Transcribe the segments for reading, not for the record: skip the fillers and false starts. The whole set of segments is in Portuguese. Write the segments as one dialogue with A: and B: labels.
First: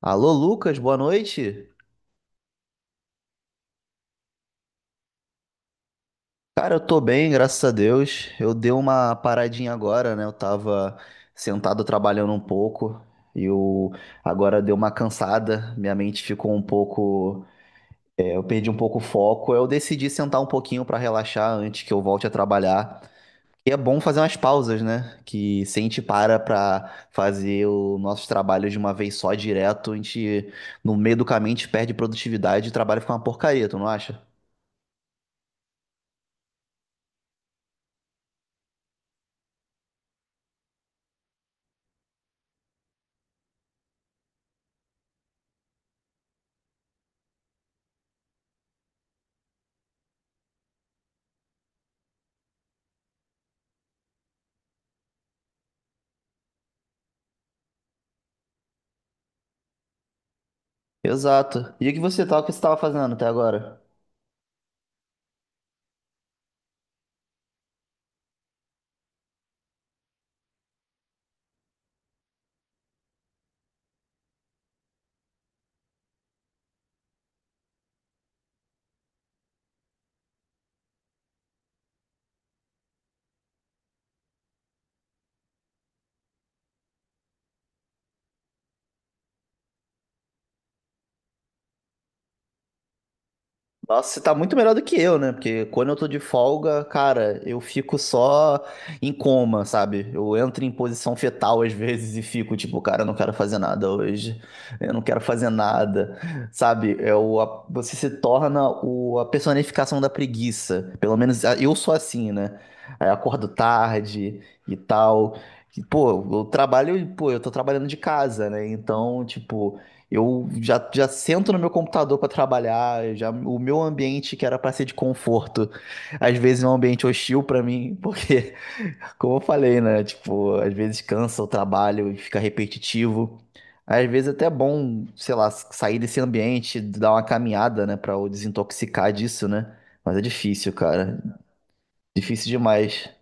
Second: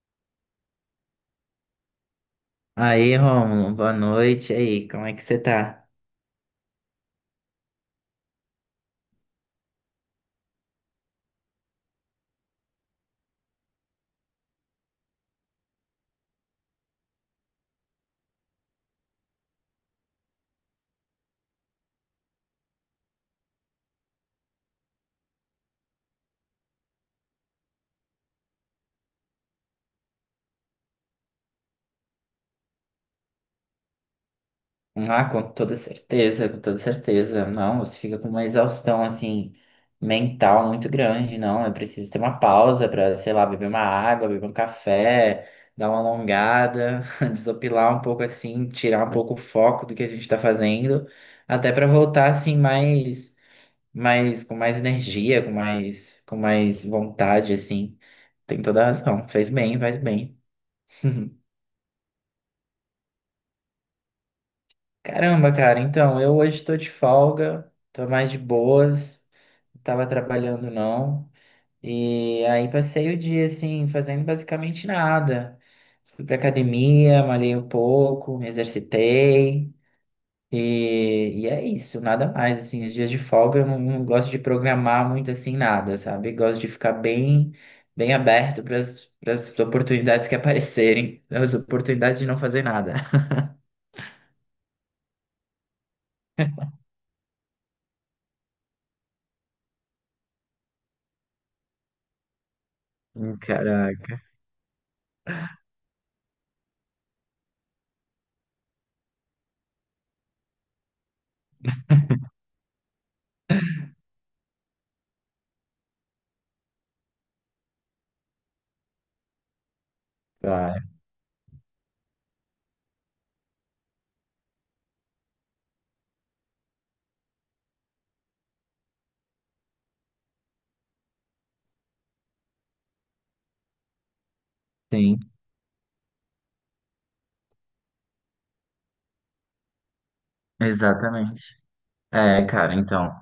A: Alô, Lucas, boa noite.
B: Aí, Rômulo, boa noite. E aí, como é que você tá?
A: Cara, eu tô bem, graças a Deus. Eu dei uma paradinha agora, né? Eu tava sentado trabalhando um pouco e eu agora deu uma cansada. Minha mente ficou um pouco, eu perdi um pouco o foco. Eu decidi sentar um pouquinho pra relaxar antes que eu volte a trabalhar. E é bom fazer umas pausas, né? Que se a gente para pra fazer os nossos trabalhos de uma vez só direto, a gente no meio do caminho a gente perde produtividade e o trabalho fica uma porcaria, tu não acha?
B: Ah, com toda certeza, com toda certeza. Não, você fica com uma exaustão, assim, mental muito grande, não. É preciso ter uma pausa pra, sei lá, beber uma água, beber um café, dar uma alongada, desopilar um pouco, assim, tirar um pouco o foco do que a gente tá fazendo, até pra voltar, assim, com mais energia, com mais vontade, assim. Tem toda a razão. Fez bem, faz bem.
A: Exato. E o que você tá, o que você tava fazendo até agora?
B: Caramba, cara, então, eu hoje tô de folga, tô mais de boas, não tava trabalhando não. E aí passei o dia, assim, fazendo basicamente nada. Fui pra academia, malhei um pouco, me exercitei. E é isso, nada mais, assim, os dias de folga eu não gosto de programar muito, assim, nada, sabe? Gosto de ficar bem aberto para as oportunidades que aparecerem, as oportunidades de não fazer nada.
A: Nossa, você tá muito melhor do que eu, né? Porque quando eu tô de folga, cara, eu fico só em coma, sabe? Eu entro em posição fetal às vezes e fico tipo, cara, eu não quero fazer nada
B: Caraca.
A: hoje. Eu não quero fazer nada, sabe? É o, a- você se torna o, a personificação da preguiça. Pelo menos eu sou assim, né? Aí eu acordo tarde e tal. E, pô, eu trabalho, pô, eu tô trabalhando de casa, né? Então, tipo. Eu
B: Claro.
A: já, já sento no meu computador para trabalhar, já o meu ambiente que era para ser de conforto, às vezes é um ambiente hostil para mim, porque, como eu falei, né? Tipo, às vezes cansa o trabalho e fica repetitivo. Às vezes é até bom, sei lá, sair desse ambiente, dar uma caminhada, né, para desintoxicar disso, né? Mas é difícil, cara.
B: Exatamente. É,
A: Difícil
B: cara,
A: demais.
B: então.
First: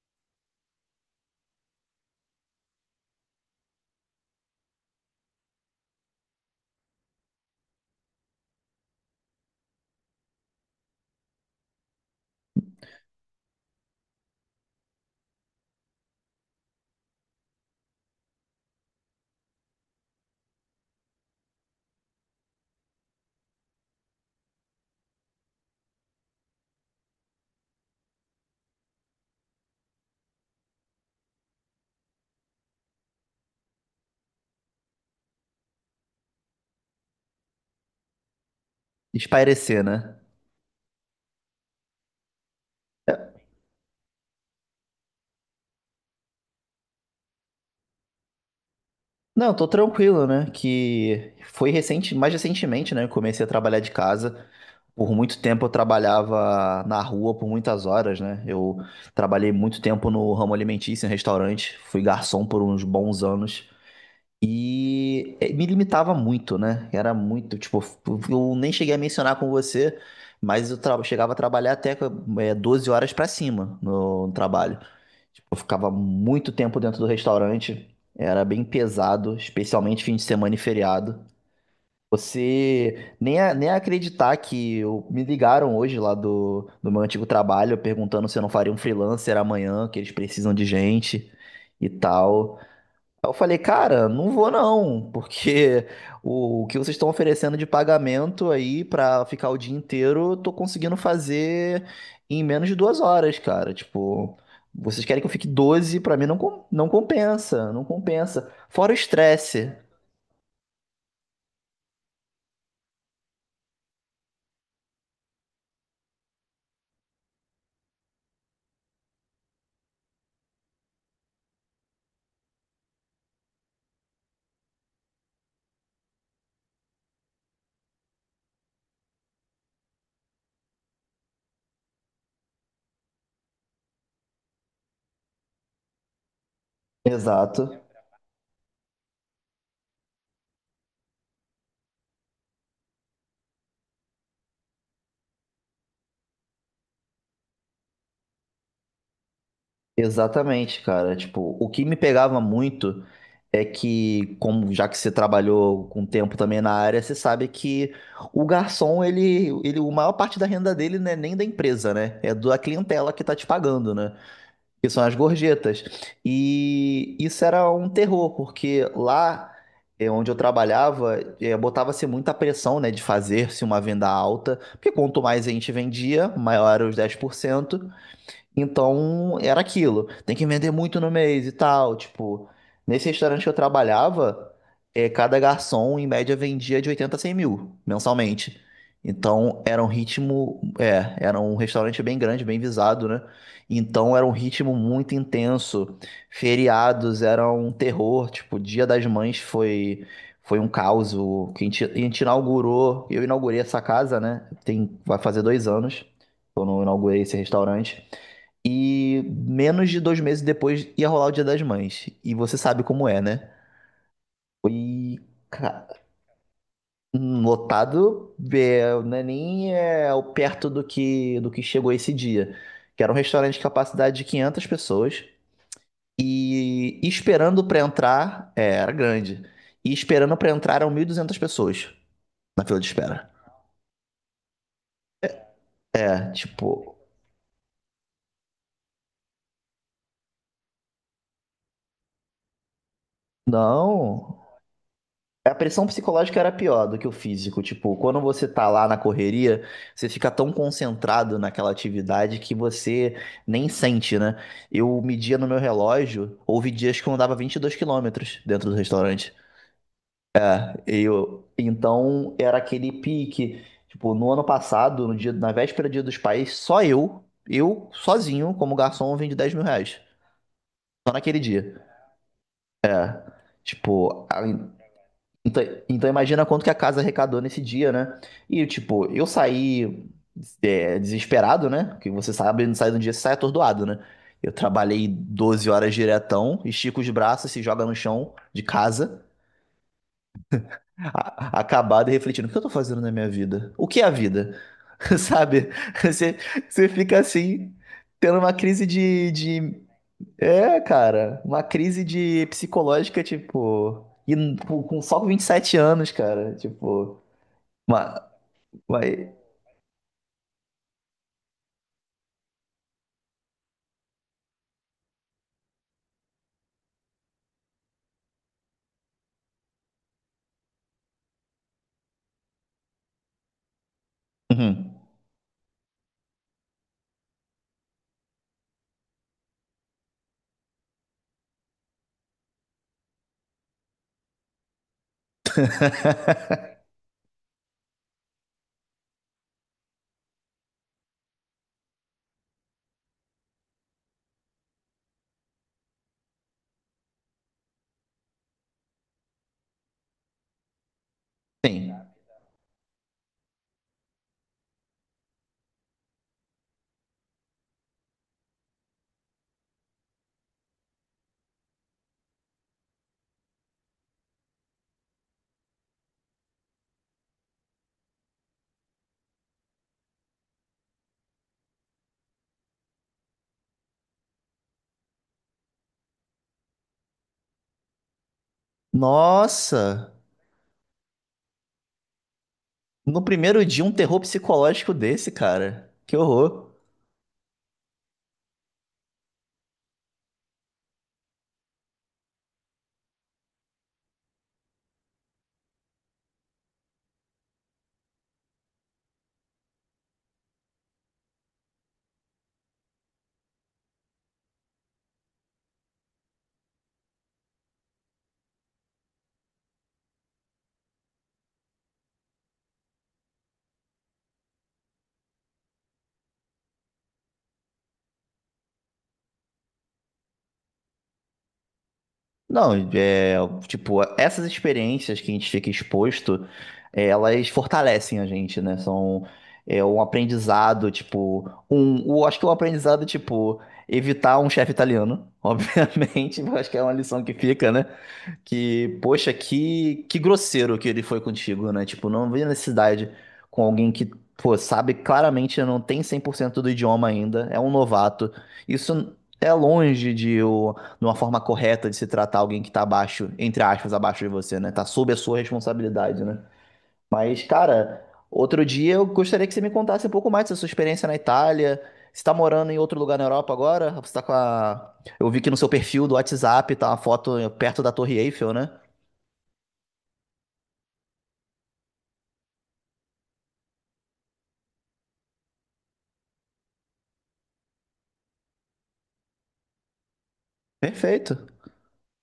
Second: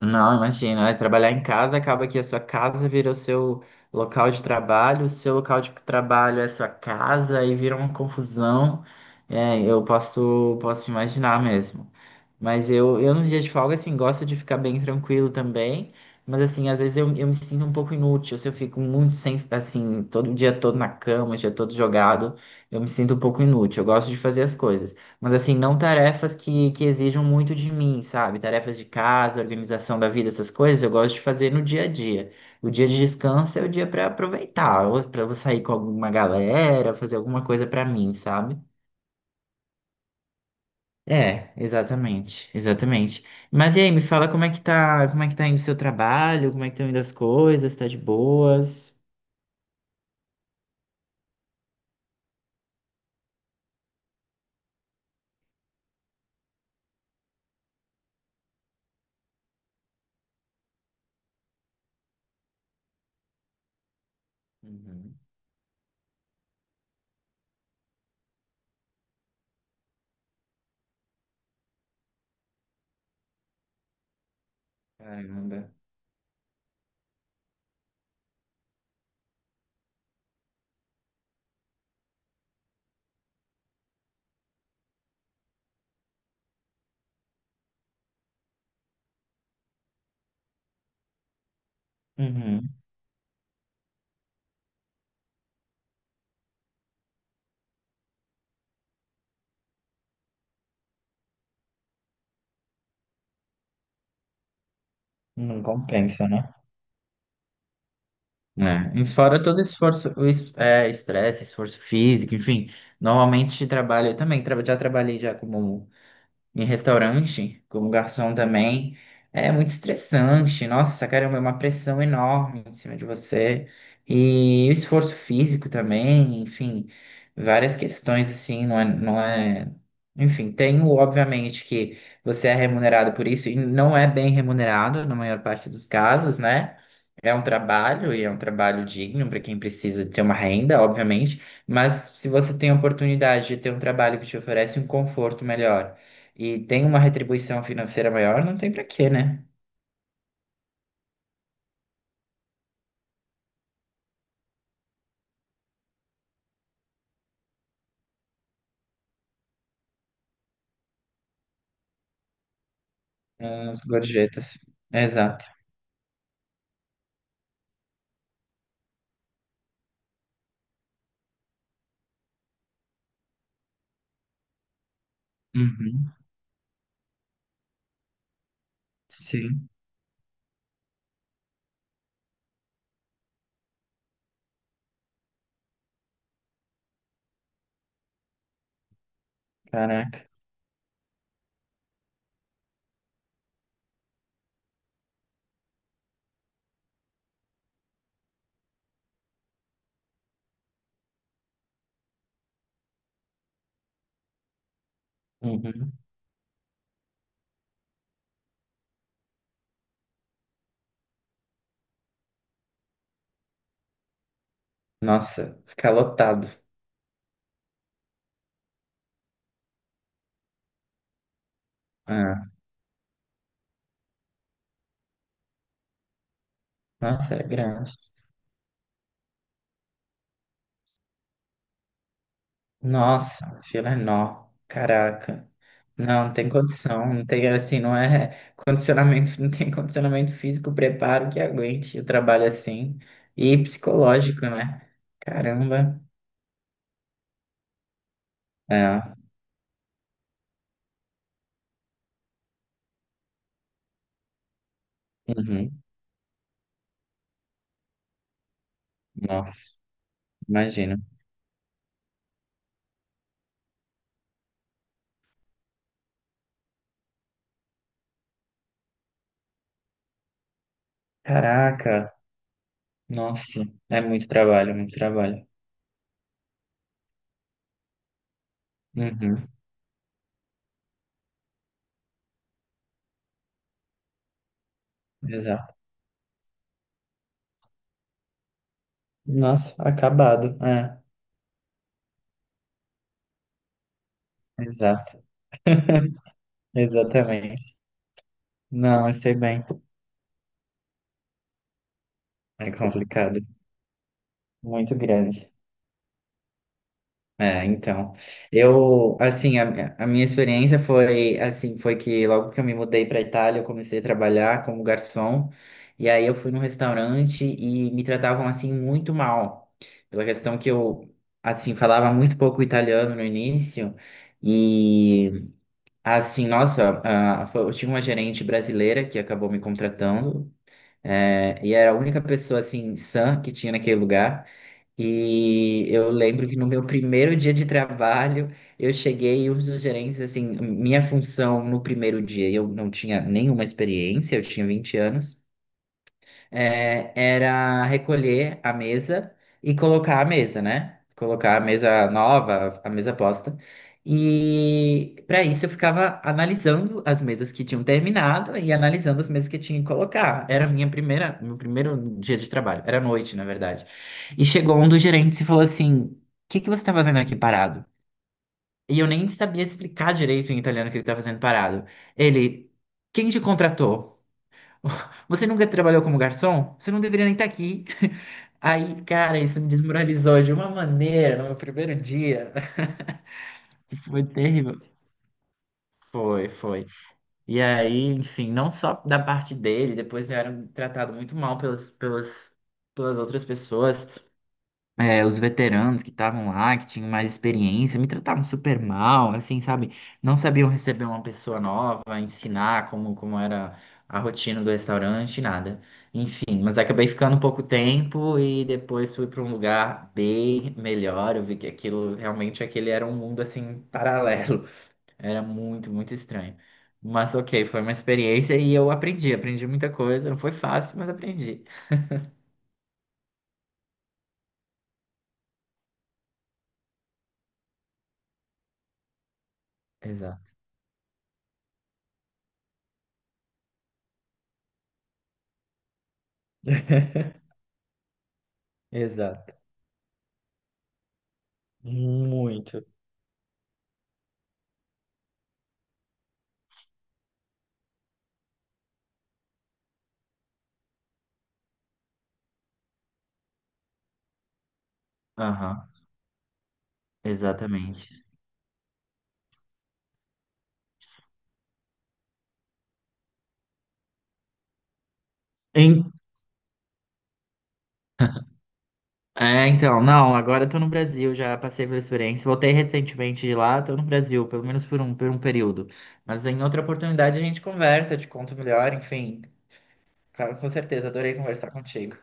B: Não, imagina, é, trabalhar em casa acaba que a sua casa vira o seu local de trabalho, o seu local de trabalho é a sua casa e vira uma confusão. É, eu posso imaginar mesmo. Mas eu nos dias de folga, assim, gosto de ficar bem tranquilo também. Mas, assim, às vezes eu me sinto um pouco inútil. Se eu fico muito sem, assim, todo o dia todo na cama, o dia todo jogado, eu me sinto um pouco inútil. Eu gosto de fazer as coisas. Mas assim, não tarefas que exijam muito de mim, sabe? Tarefas de casa, organização da vida, essas coisas, eu gosto de fazer no dia a dia. O dia de descanso é o dia para aproveitar, ou para eu sair com alguma galera, fazer alguma coisa para mim, sabe?
A: Espairecer, né?
B: É, exatamente, exatamente. Mas e aí, me fala como é que tá indo o seu trabalho, como é que estão indo as coisas, tá de boas?
A: Não, tô tranquilo, né? Que foi recente, mais recentemente, né? Eu comecei a trabalhar de casa. Por muito tempo eu trabalhava na rua por muitas horas, né? Eu trabalhei muito tempo no ramo alimentício, em restaurante, fui garçom por uns bons anos
B: Uhum.
A: e me limitava muito, né? Era muito, tipo, eu nem cheguei a mencionar com você, mas chegava a trabalhar até 12 horas pra cima no trabalho. Tipo, eu
B: Caramba.
A: ficava muito tempo dentro do restaurante, era bem pesado, especialmente fim de semana e feriado. Você nem, nem acreditar que me ligaram hoje lá do, do meu antigo trabalho perguntando se eu não faria um freelancer amanhã, que eles precisam de gente e tal.
B: Uhum.
A: Aí eu falei, cara, não vou não, porque o que vocês estão oferecendo de pagamento aí pra ficar o dia inteiro, eu tô conseguindo fazer em menos de 2 horas, cara. Tipo, vocês querem que eu fique
B: Não
A: 12? Pra mim
B: compensa,
A: não,
B: né
A: não compensa, não compensa.
B: né?
A: Fora o
B: E fora todo
A: estresse.
B: esforço, estresse, esforço físico, enfim. Normalmente trabalho, eu também já trabalhei já como em restaurante, como garçom também, é muito estressante. Nossa, caramba, é uma pressão enorme em cima de você. E o esforço físico também, enfim, várias questões assim, não é, não é... Enfim, tem o, obviamente, que você é remunerado por isso e não é bem remunerado na maior parte dos casos, né? É um
A: Exato.
B: trabalho e é um trabalho digno para quem precisa ter uma renda, obviamente, mas se você tem a oportunidade de ter um trabalho que te oferece um conforto melhor e tem uma retribuição financeira maior, não tem pra quê, né?
A: Exatamente, cara. Tipo, o que me pegava muito é que, como já que você trabalhou com tempo também na área, você sabe que o garçom, ele, a maior parte da renda dele não é nem da empresa, né? É da clientela que tá te
B: As
A: pagando, né?
B: gorjetas.
A: Que são as
B: Exato.
A: gorjetas. E isso era um terror, porque lá é, onde eu trabalhava, é, botava-se muita pressão, né, de fazer-se uma venda alta, porque quanto mais a gente
B: Uhum.
A: vendia, maior era os 10%. Então, era
B: Sim.
A: aquilo. Tem que vender muito no mês e tal. Tipo, nesse restaurante que eu trabalhava, cada garçom, em média, vendia de 80 a 100 mil mensalmente. Então, era um
B: Caraca.
A: ritmo. É, era um restaurante bem grande, bem visado, né? Então, era um ritmo muito intenso. Feriados era um terror. Tipo, Dia das Mães foi. Foi um caos. O- que A gente inaugurou. Eu inaugurei essa casa, né? Tem, vai fazer dois
B: Uhum.
A: anos. Que Eu não inaugurei esse restaurante. E menos de 2 meses depois ia rolar o Dia das Mães. E você sabe como é, né? Foi
B: Nossa,
A: ca-
B: fica lotado.
A: lotado, é, não é nem é, perto do que chegou esse
B: Ah,
A: dia. Que era um restaurante de capacidade de 500 pessoas. E
B: nossa, era
A: esperando pra
B: grande.
A: entrar, é, era grande. E esperando pra entrar eram 1.200 pessoas na fila de espera.
B: Nossa, a fila é nó. Caraca. Não,
A: É,
B: não tem
A: tipo,
B: condição. Não tem, assim, não é condicionamento, não tem condicionamento físico, preparo que aguente o trabalho assim. E
A: não.
B: psicológico, né?
A: A pressão
B: Caramba.
A: psicológica era pior do que o físico. Tipo, quando você tá lá na
B: É.
A: correria, você fica tão concentrado naquela atividade que você nem sente, né? Eu media no meu
B: Uhum.
A: relógio, houve dias que eu andava 22 quilômetros dentro do restaurante.
B: Nossa, imagina.
A: Eu, então, era aquele pique. Tipo, no ano passado, no dia, na véspera do Dia dos Pais, só eu sozinho, como garçom, vendi 10 mil reais. Só naquele dia.
B: Caraca.
A: É.
B: Nossa, é
A: Tipo,
B: muito trabalho, muito trabalho.
A: Então, então imagina quanto que a casa arrecadou nesse dia, né? E tipo, eu
B: Uhum,
A: saí desesperado, né? Porque você sabe, não sai de um dia, você sai atordoado, né? Eu trabalhei doze
B: exato.
A: horas diretão, estica os braços, se joga no chão de casa,
B: Nossa, acabado. É,
A: acabado e refletindo, o que eu tô fazendo na minha vida? O que é a vida?
B: exato,
A: Sabe? Você, você fica assim,
B: exatamente.
A: tendo uma crise
B: Não, eu sei bem.
A: de... É, cara, uma crise de
B: É
A: psicológica,
B: complicado,
A: tipo... E com
B: muito
A: com só vinte e
B: grande.
A: sete anos, cara, tipo...
B: É, então,
A: Mas,
B: eu,
A: vai.
B: assim, a minha experiência foi, assim, foi que logo que eu me mudei para Itália, eu comecei a trabalhar como garçom, e aí eu fui num restaurante e me tratavam, assim, muito mal, pela questão que eu, assim, falava muito pouco italiano no início,
A: Uhum.
B: e assim, nossa, ah, eu tive uma gerente brasileira que acabou me contratando, e era a única pessoa, assim, sã que tinha naquele lugar. E eu lembro que no meu primeiro dia de trabalho, eu cheguei e os gerentes, assim, minha função no primeiro dia, eu não tinha nenhuma experiência, eu tinha 20 anos, era recolher a mesa e colocar a mesa, né? Colocar a
A: Sim.
B: mesa nova, a mesa posta. E para isso eu ficava analisando as mesas que tinham terminado e analisando as mesas que eu tinha que colocar. Era meu primeiro dia de trabalho. Era noite, na verdade. E chegou um dos gerentes e falou assim: O que que você está fazendo aqui parado? E eu nem sabia explicar direito em italiano o que ele estava fazendo parado. Ele, quem te contratou? Você nunca trabalhou como garçom? Você não deveria nem estar aqui. Aí, cara, isso me
A: Nossa!
B: desmoralizou de uma maneira no meu primeiro dia.
A: No primeiro dia, um terror
B: Foi terrível.
A: psicológico desse, cara. Que
B: Foi,
A: horror.
B: foi. E aí, enfim, não só da parte dele, depois eu era tratado muito mal pelas outras pessoas. Os veteranos que estavam lá, que tinham mais experiência, me tratavam super mal, assim, sabe? Não sabiam receber uma pessoa nova, ensinar como era a rotina do restaurante, nada. Enfim, mas acabei ficando pouco tempo e depois fui para um lugar bem melhor. Eu vi que aquilo, realmente, aquele era um mundo, assim, paralelo. Era muito, muito estranho. Mas ok, foi uma experiência e eu aprendi, aprendi muita coisa. Não foi fácil, mas aprendi.
A: Não, é, tipo, essas experiências que a gente fica exposto, elas fortalecem a gente, né? São um
B: Exato.
A: aprendizado, tipo, um, o, acho que é um aprendizado, tipo, evitar um chefe italiano, obviamente, eu acho que é uma lição que fica, né? Que, poxa,
B: Exato.
A: que grosseiro que ele foi contigo, né? Tipo, não vi
B: Muito.
A: necessidade com alguém que, pô, sabe claramente não tem 100% do idioma ainda, é um novato. Isso é longe de, de uma forma correta de se tratar alguém que tá abaixo, entre aspas, abaixo de você, né? Tá sob a sua
B: Aham.
A: responsabilidade, né? Mas, cara,
B: Exatamente.
A: outro dia eu gostaria que você me contasse um pouco mais da sua experiência na Itália. Você tá morando em outro lugar na Europa agora? Você tá com a... Eu vi que no seu perfil
B: Em-
A: do WhatsApp tá uma foto perto da Torre Eiffel, né?
B: É, então, não, agora eu tô no Brasil, já passei pela experiência, voltei recentemente de lá, tô no Brasil, pelo menos por um período. Mas em outra oportunidade a gente conversa, te conto melhor, enfim. Cara, com certeza, adorei
A: Perfeito.
B: conversar contigo.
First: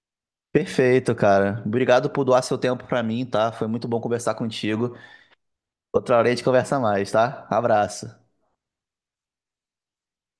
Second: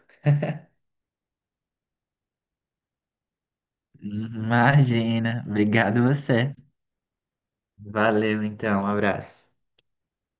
A: Perfeito, cara. Obrigado por doar seu tempo pra mim, tá? Foi muito bom conversar contigo.
B: Imagina, obrigado
A: Outra hora a gente
B: você.
A: conversa mais, tá? Abraço.
B: Valeu, então, um abraço.